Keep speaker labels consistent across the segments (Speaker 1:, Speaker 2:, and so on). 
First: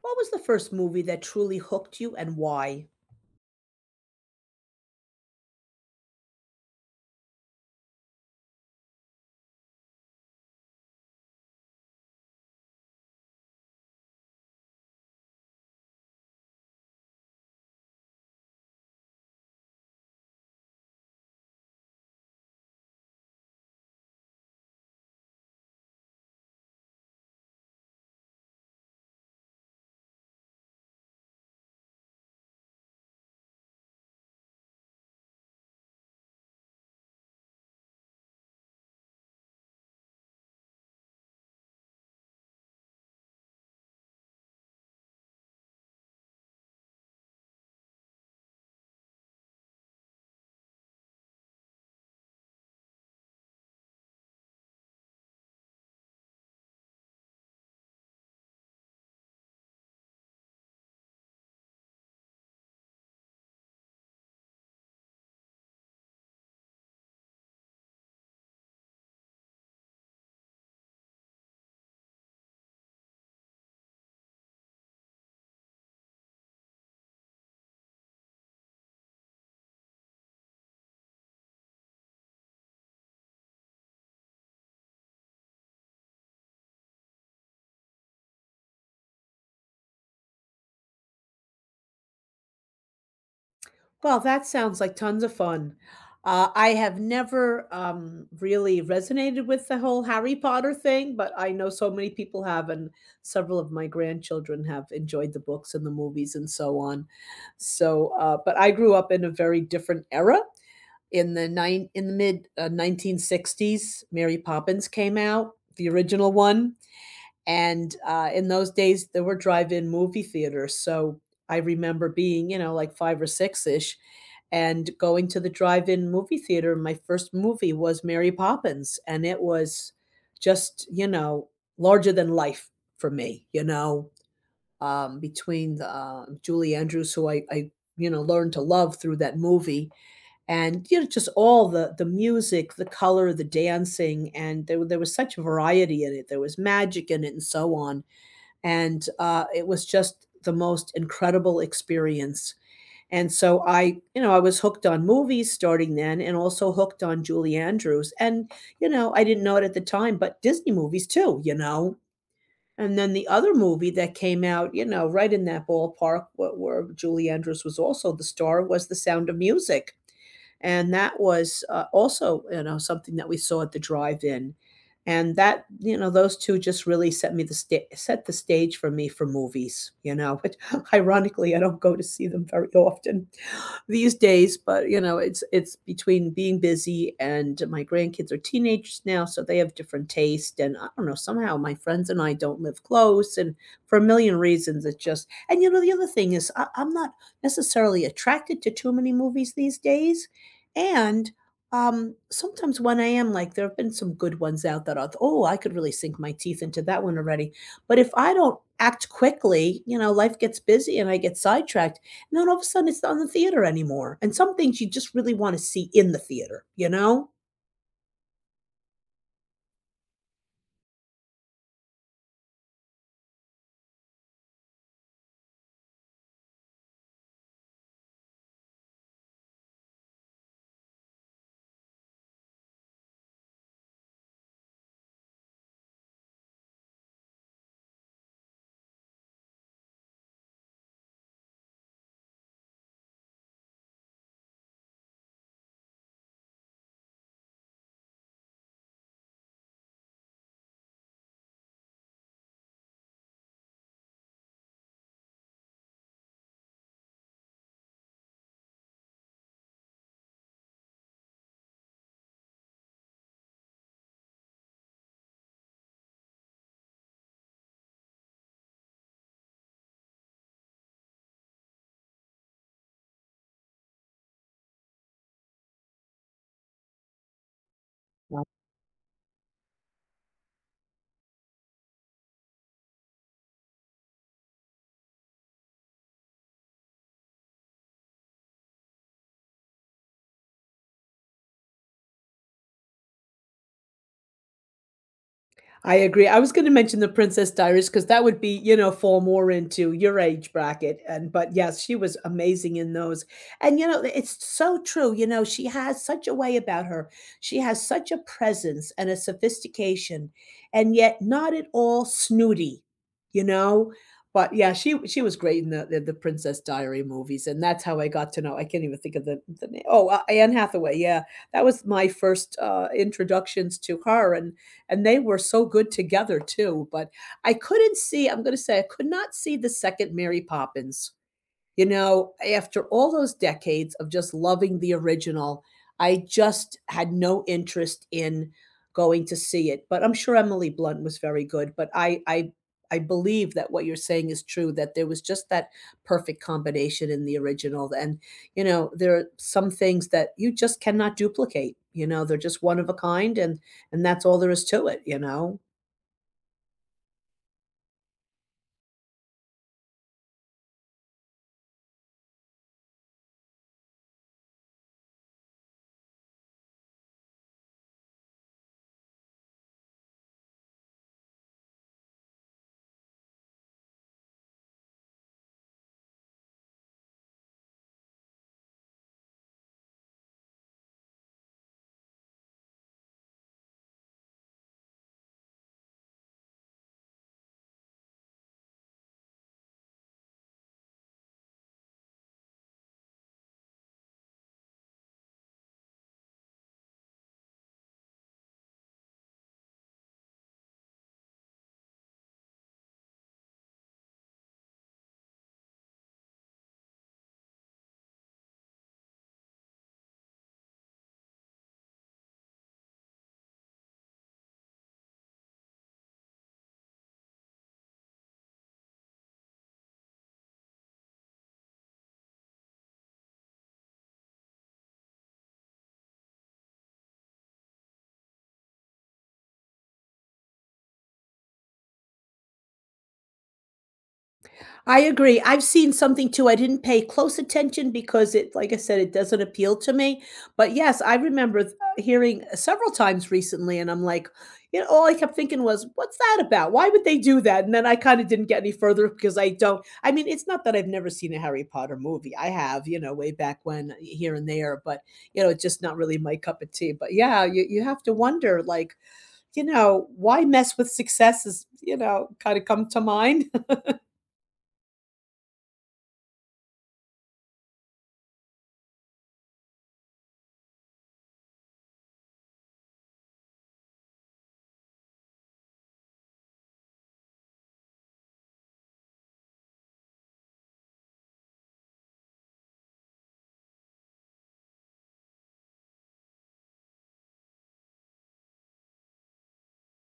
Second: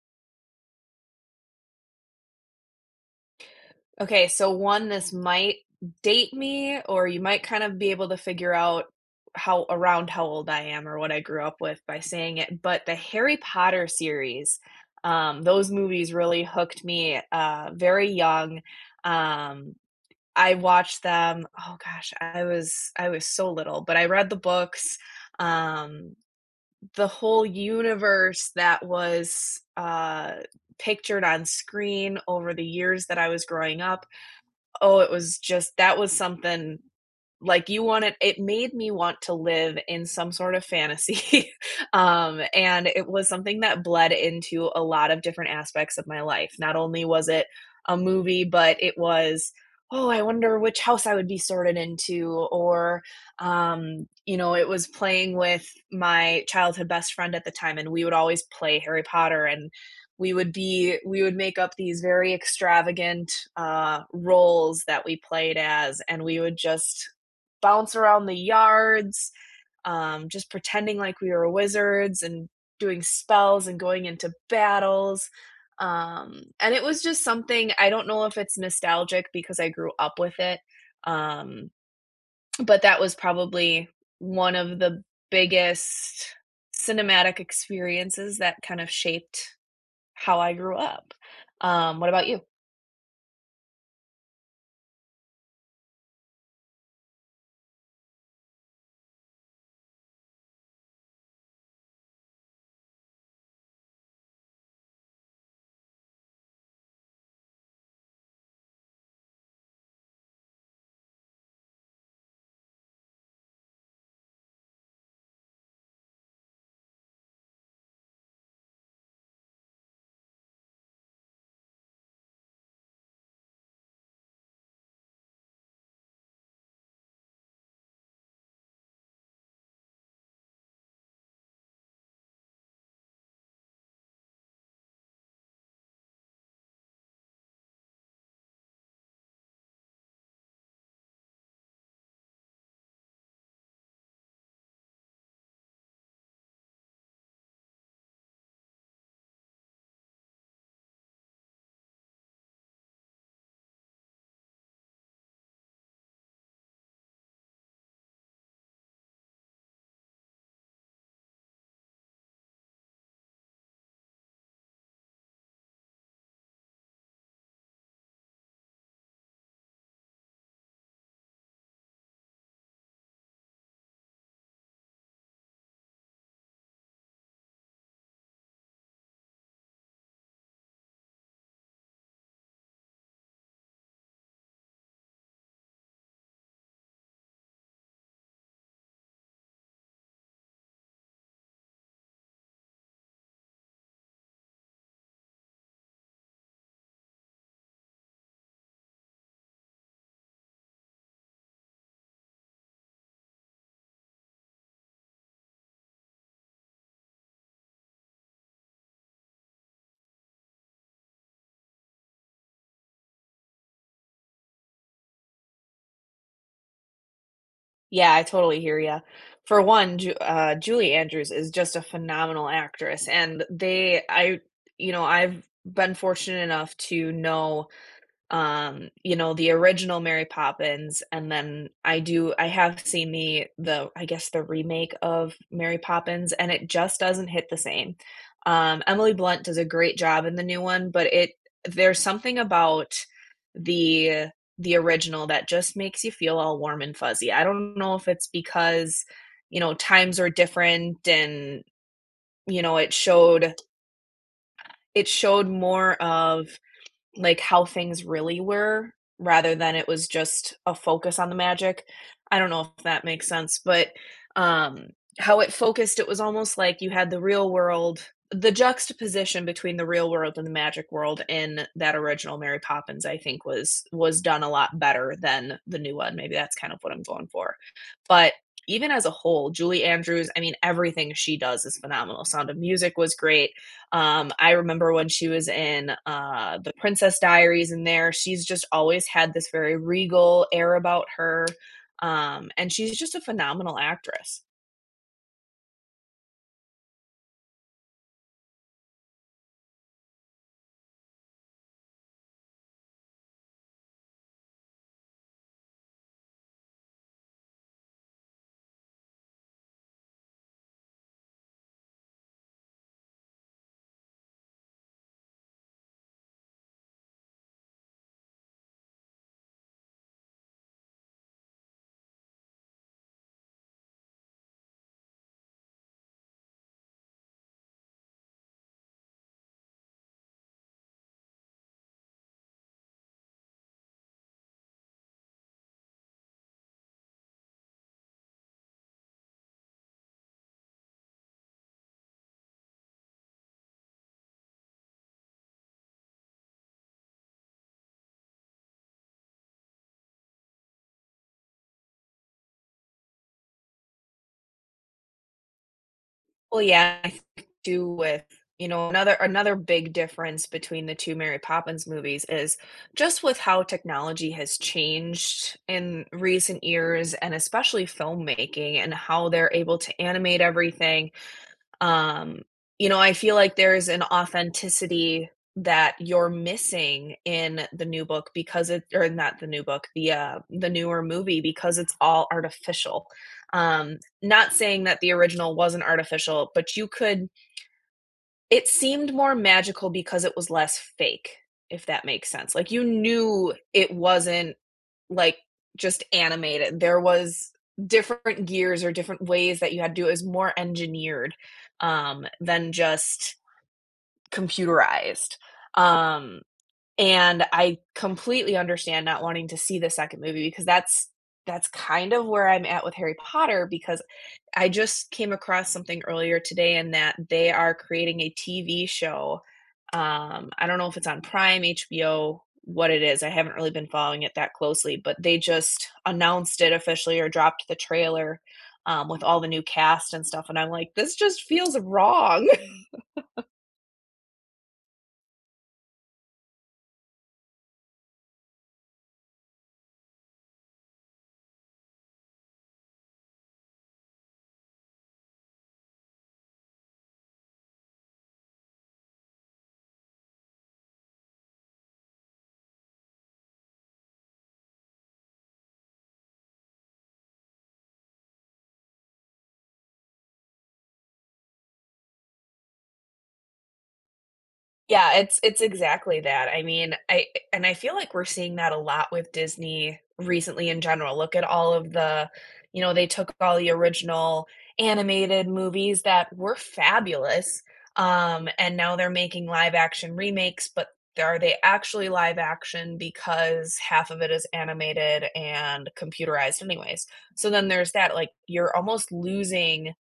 Speaker 1: What was the first movie that truly hooked you and why?
Speaker 2: Okay, so one, this might date me, or you might kind of be able to figure out how around how old I am or what I grew up with by saying it. But the Harry Potter series, those movies really hooked me very young. Um, I watched them. Oh gosh, I was so little, but I read the books. Um, the whole universe that was pictured on screen over the years that I was growing up, oh, it was just that was something like you wanted, it made me want to live in some sort of fantasy. And it was something that bled into a lot of different aspects of my life. Not only was it a movie, but it was, oh, I wonder which house I would be sorted into. Or, it was playing with my childhood best friend at the time, and we would always play Harry Potter. And we would make up these very extravagant roles that we played as, and we would just bounce around the yards, just pretending like we were wizards and doing spells and going into battles. And it was just something, I don't know if it's nostalgic because I grew up with it. um, but that was probably one of the biggest cinematic experiences that kind of shaped how I grew up. What about you?
Speaker 1: Well, that sounds like tons of fun. I have never really resonated with the whole Harry Potter thing, but I know so many people have, and several of my grandchildren have enjoyed the books and the movies and so on. So, but I grew up in a very different era. In the mid nineteen sixties, Mary Poppins came out, the original one. And in those days, there were drive-in movie theaters. So I remember being, you know, like five or six ish and going to the drive-in movie theater. My first movie was Mary Poppins, and it was just, you know, larger than life for me, you know, between the Julie Andrews, who I, you know, learned to love through that movie. And you know, just all the music, the color, the dancing, and there was such variety in it. There was magic in it, and so on. And it was just the most incredible experience. And so I, was hooked on movies starting then, and also hooked on Julie Andrews. And you know, I didn't know it at the time, but Disney movies too. You know, and then the other movie that came out, you know, right in that ballpark where Julie Andrews was also the star, was The Sound of Music. And that was also, you know, something that we saw at the drive-in. And that, you know, those two just really set the stage for me for movies, you know. But ironically, I don't go to see them very often these days, but you know, it's between being busy and my grandkids are teenagers now, so they have different taste. And I don't know, somehow my friends and I don't live close, and for a million reasons, it's just. And you know, the other thing is, I'm not necessarily attracted to too many movies these days, and sometimes when I am, like, there have been some good ones out that are, oh, I could really sink my teeth into that one already. But if I don't act quickly, you know, life gets busy and I get sidetracked, and then all of a sudden, it's not in the theater anymore, and some things you just really wanna see in the theater, you know?
Speaker 2: Yeah, I totally hear you. For one, Julie Andrews is just a phenomenal actress, and you know, I've been fortunate enough to know, you know, the original Mary Poppins, and then I have seen the I guess the remake of Mary Poppins, and it just doesn't hit the same. Emily Blunt does a great job in the new one, but it, there's something about the the original that just makes you feel all warm and fuzzy. I don't know if it's because, you know, times are different, and, you know, it showed more of like how things really were, rather than it was just a focus on the magic. I don't know if that makes sense, but um how it focused, it was almost like you had the real world, the juxtaposition between the real world and the magic world in that original Mary Poppins, I think, was done a lot better than the new one. Maybe that's kind of what I'm going for. But even as a whole, Julie Andrews, I mean, everything she does is phenomenal. Sound of Music was great. I remember when she was in the Princess Diaries. In there, she's just always had this very regal air about her. And she's just a phenomenal actress.
Speaker 1: I agree. I was going to mention the Princess Diaries because that would be, you know, fall more into your age bracket. And but yes, she was amazing in those. And you know, it's so true. You know, she has such a way about her. She has such a presence and a sophistication, and yet not at all snooty. You know, but yeah, she was great in the the Princess Diary movies, and that's how I got to know. I can't even think of the name. Oh, Anne Hathaway. Yeah, that was my first introductions to her, and they were so good together too. But I couldn't see, I'm going to say, I could not see the second Mary Poppins, you know, after all those decades of just loving the original, I just had no interest in going to see it. But I'm sure Emily Blunt was very good. But I believe that what you're saying is true. That there was just that perfect combination in the original, and you know, there are some things that you just cannot duplicate. You know, they're just one of a kind, and that's all there is to it. You know.
Speaker 2: Well, yeah, I think too, with you know, another big difference between the two Mary Poppins movies is just with how technology has changed in recent years, and especially filmmaking, and how they're able to animate everything. Um, you know, I feel like there's an authenticity that you're missing in the new book because it, or not the new book, the the newer movie, because it's all artificial. Not saying that the original wasn't artificial, but you could, it seemed more magical because it was less fake, if that makes sense. Like you knew it wasn't, like, just animated. There was different gears or different ways that you had to do it. It was more engineered than just computerized. Um, and I completely understand not wanting to see the second movie, because that's kind of where I'm at with Harry Potter, because I just came across something earlier today in that they are creating a TV show. I don't know if it's on Prime, HBO, what it is. I haven't really been following it that closely, but they just announced it officially or dropped the trailer, with all the new cast and stuff. And I'm like, this just feels wrong.
Speaker 1: I agree. I've seen something too. I didn't pay close attention because it, like I said, it doesn't appeal to me. But yes, I remember hearing several times recently, and I'm like, you know, all I kept thinking was, what's that about? Why would they do that? And then I kind of didn't get any further because I don't. I mean, it's not that I've never seen a Harry Potter movie. I have, you know, way back when, here and there, but, you know, it's just not really my cup of tea. But yeah, you have to wonder, like, you know, why mess with success is, you know, kind of come to mind.
Speaker 2: Yeah, it's exactly that. I mean, I, and I feel like we're seeing that a lot with Disney recently in general. Look at all of the, you know, they took all the original animated movies that were fabulous, and now they're making live action remakes, but are they actually live action because half of it is animated and computerized anyways? So then there's that, like, you're almost losing,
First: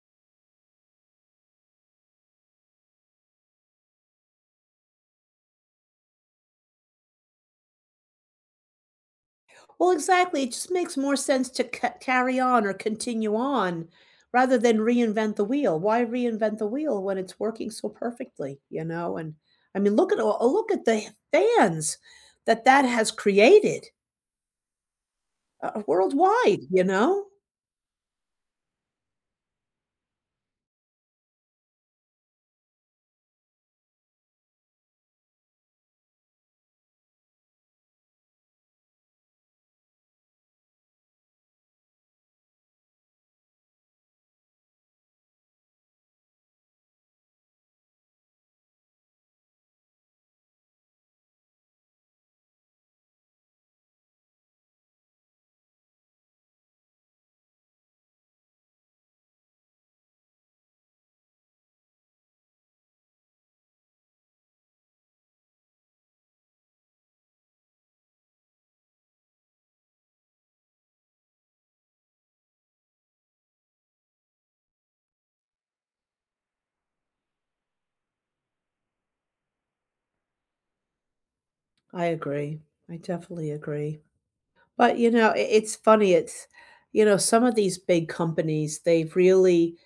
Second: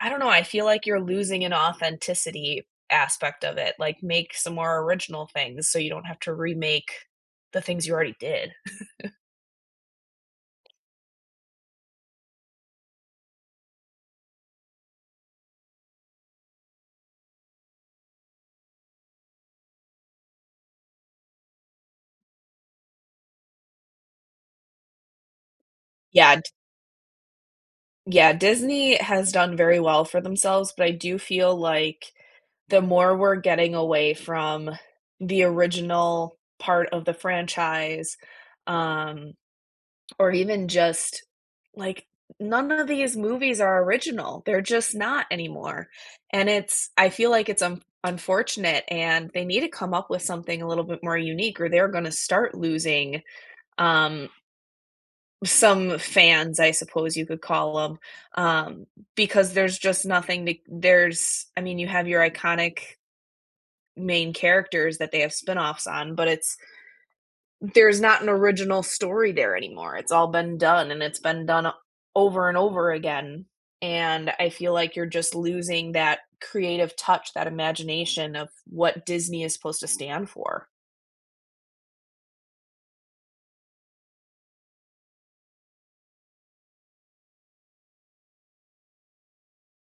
Speaker 2: I don't know, I feel like you're losing an authenticity aspect of it, like, make some more original things so you don't have to remake the things you already did.
Speaker 1: Well, exactly. It just makes more sense to c carry on or continue on rather than reinvent the wheel. Why reinvent the wheel when it's working so perfectly, you know? And I mean, look at all, oh, look at the fans that has created,
Speaker 2: Yeah,
Speaker 1: worldwide, you know?
Speaker 2: yeah, Disney has done very well for themselves, but I do feel like the more we're getting away from the original part of the franchise, um, or even just, like, none of these movies are original, they're just not anymore, and it's, I feel like it's un unfortunate, and they need to come up with something a little bit more unique or they're gonna start losing, um, some fans, I suppose you could call them, um, because there's just nothing to, there's, I mean, you have your iconic main characters that they have spinoffs on, but it's, there's not an original story there anymore. It's all been done, and it's been done over and over again. And I feel like you're just losing that creative touch, that imagination of what Disney is supposed to stand for.
Speaker 1: I agree. I definitely agree. But, you know, I it's funny. It's, you know, some of these big companies, they've really,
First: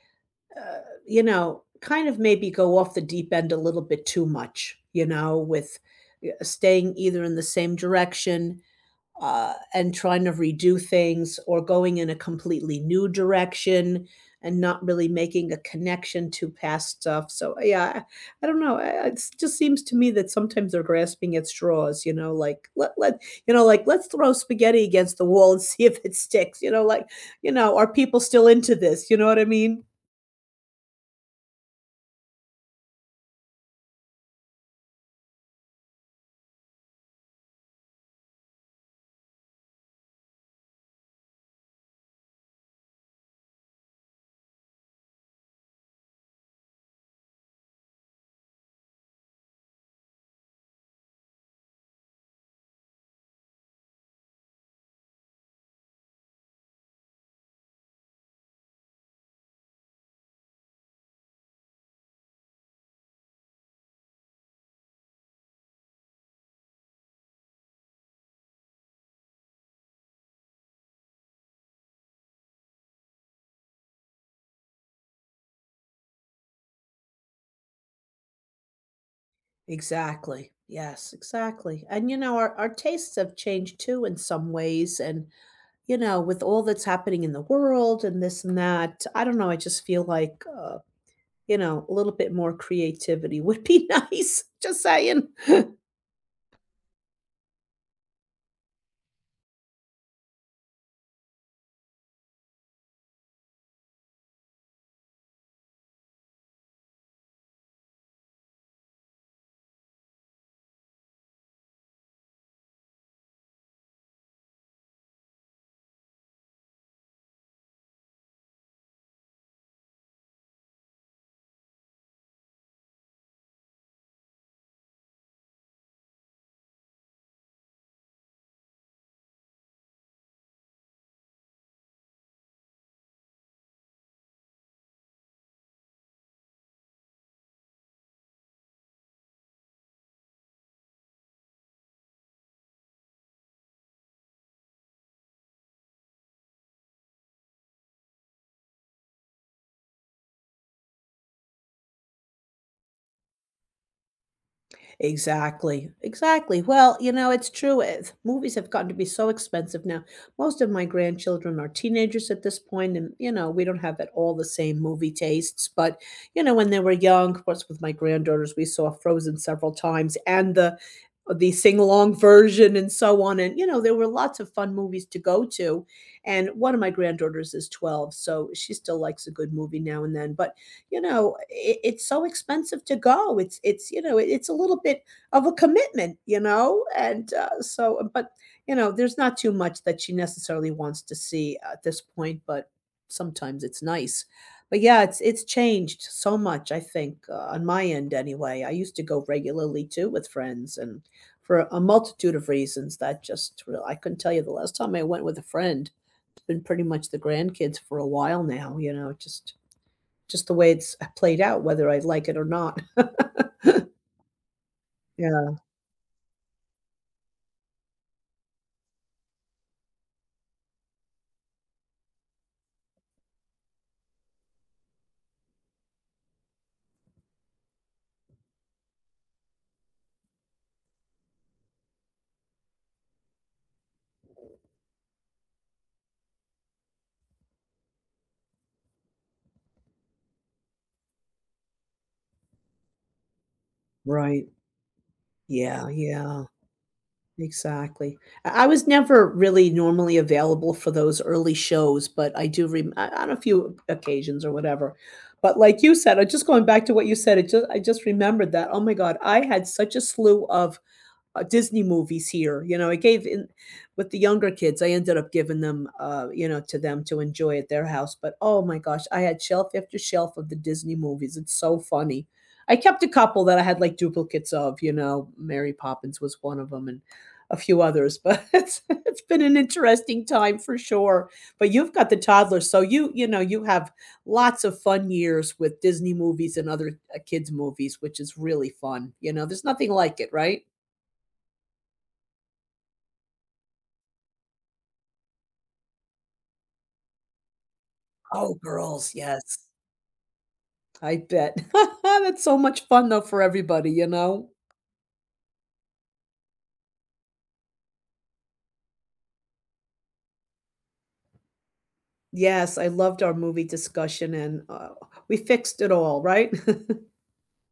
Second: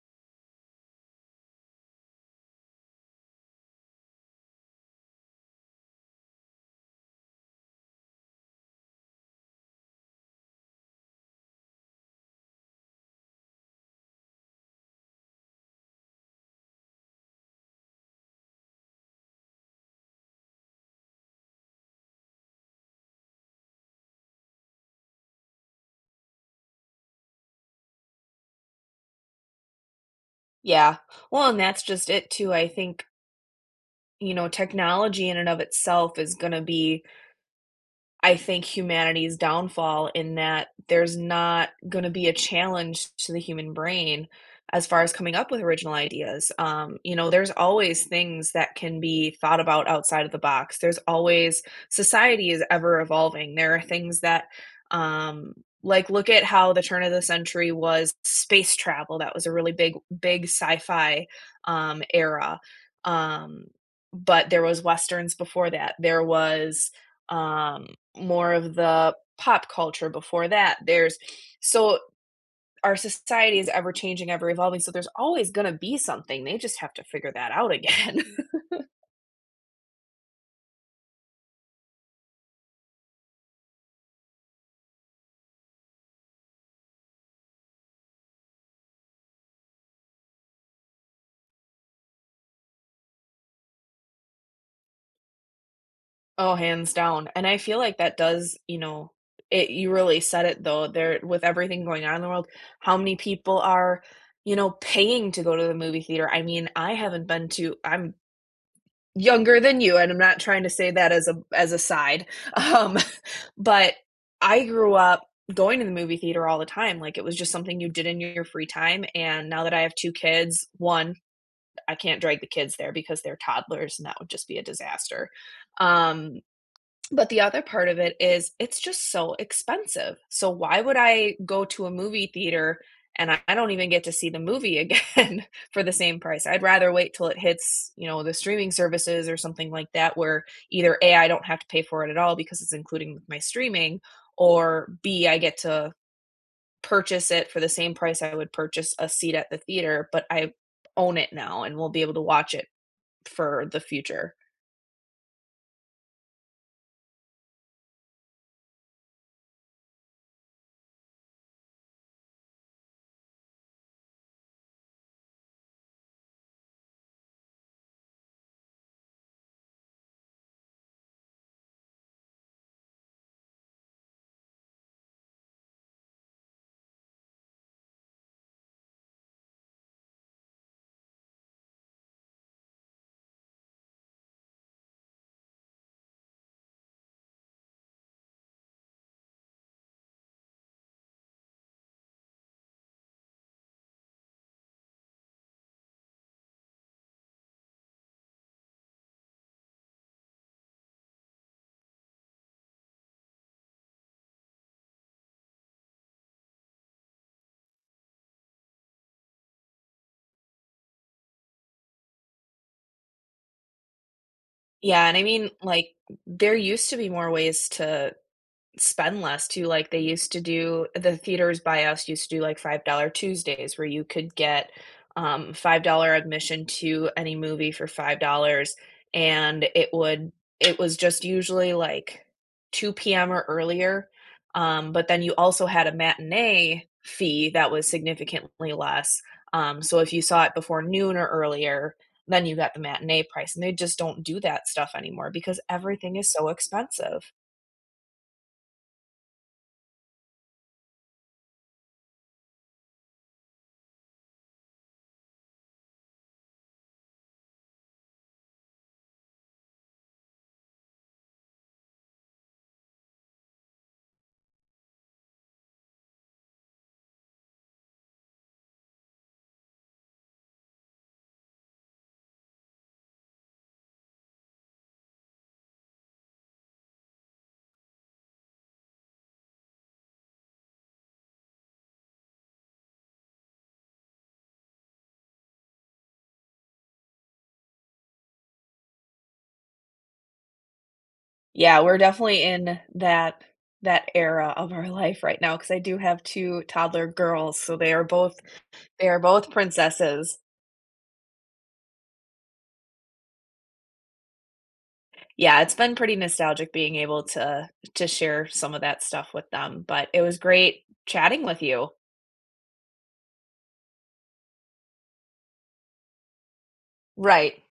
Speaker 1: uh, you know, kind of maybe go off the deep end a little bit too much, you know, with staying either in the same direction, and trying to redo things or going in a completely new direction and not really making a connection to past stuff. So, yeah, I don't know. It just seems to me that sometimes they're grasping at straws, you know, like, you know, like, let's throw spaghetti against the wall and see if it sticks, you know, like, you know, are people still into this? You know what I mean?
Speaker 2: Yeah. Well, and that's just it too. I think, you know, technology in and of itself is going to be, I think, humanity's downfall in that there's not gonna be a challenge to the human brain as far as coming up with original ideas. You know, there's always things that can be thought about outside of the box. There's always, society is ever evolving. There are things that, um, like, look at how the turn of the century was space travel. That was a really big, big sci-fi era. Um, but there was westerns before that. There was um, more of the pop culture before that. There's so, our society is ever changing, ever evolving. So there's always going to be something. They just have to figure that out again.
Speaker 1: Exactly. Yes, exactly. And you know, our tastes have changed too in some ways. And, you know, with all that's happening in the world and this and that, I don't know. I just feel like, you know, a little bit more creativity would be nice. Just saying.
Speaker 2: Oh, hands down, and I feel like that does, you know, it, you really said it though, there, with everything going on in the world, how many people are, you know, paying to go to the movie theater? I mean, I haven't been to, I'm younger than you, and I'm not trying to say that as a side, um, but I grew up going to the movie theater all the time, like, it was just something you did in your free time, and now that I have 2 kids, 1, I can't drag the kids there because they're toddlers, and that would just be a disaster, um, but the other part of it is it's just so expensive. So why would I go to a movie theater, and I don't even get to see the movie again for the same price? I'd rather wait till it hits, you know, the streaming services or something like that where either A, I don't have to pay for it at all because it's including with my streaming, or B, I get to purchase it for the same price I would purchase a seat at the theater, but I own it now and will be able to watch it for the future.
Speaker 1: Exactly, exactly. Well, you know, it's true. It, movies have gotten to be so expensive now. Most of my grandchildren are teenagers at this point, and you know, we don't have at all the same movie tastes. But you know, when they were young, of course, with my granddaughters, we saw Frozen several times, and the sing along version, and so on. And you know, there were lots of fun movies to go to. And one of my granddaughters is 12, so she still likes a good movie now and then. But you know, it's so expensive to go. It's you know, it's a little bit of a commitment, you know, and so, but you know, there's not too much that she necessarily wants to see at this point, but sometimes it's nice. But yeah, it's changed so much. I think on my end, anyway. I used to go regularly too with friends, and for a multitude of reasons that just real I couldn't tell you the last time I went with a friend. It's been pretty much the grandkids for a while now. You know, just the way it's played out, whether I like it or not.
Speaker 2: Yeah, and I mean,
Speaker 1: Yeah,
Speaker 2: like, there used to be more ways to spend less too, like, they used to do, the theaters by us used to do, like, $5 Tuesdays where you could get, $5 admission to any movie for $5, and it would, it was just usually, like, 2 p.m. or earlier, but then you also had a matinee fee that was significantly less, so if you saw it before noon or earlier, then you got the matinee price, and they just don't do
Speaker 1: right.
Speaker 2: that stuff anymore because
Speaker 1: Yeah,
Speaker 2: everything is
Speaker 1: yeah,
Speaker 2: so expensive.
Speaker 1: exactly. I was never really normally available for those early shows, but I do on a few occasions or whatever. But like you said, I just going back to what you said, it just I just remembered that. Oh my God, I had such a slew of Disney movies here. You know, I gave in with the younger kids. I ended up giving them, you know, to them to enjoy at their house. But oh my gosh, I had shelf after shelf of the Disney movies. It's so funny. I kept a couple that I had like duplicates of. You know, Mary Poppins was one of them, and a few others. But it's been an interesting time for sure. But you've got the toddlers, so you know you have lots of fun years with Disney movies and other kids movies, which is really fun. You know, there's nothing like it, right?
Speaker 2: Yeah, we're definitely in that that era of our life right now because I do have 2 toddler girls, so they are both,
Speaker 1: Oh,
Speaker 2: they
Speaker 1: girls,
Speaker 2: are both
Speaker 1: yes.
Speaker 2: princesses.
Speaker 1: I bet. That's so much fun though for everybody, you know?
Speaker 2: Yeah, it's been pretty nostalgic being able to share some of that stuff with them, but it was great chatting with you.
Speaker 1: Yes, I loved our movie discussion and, we fixed it all, right?
Speaker 2: Right.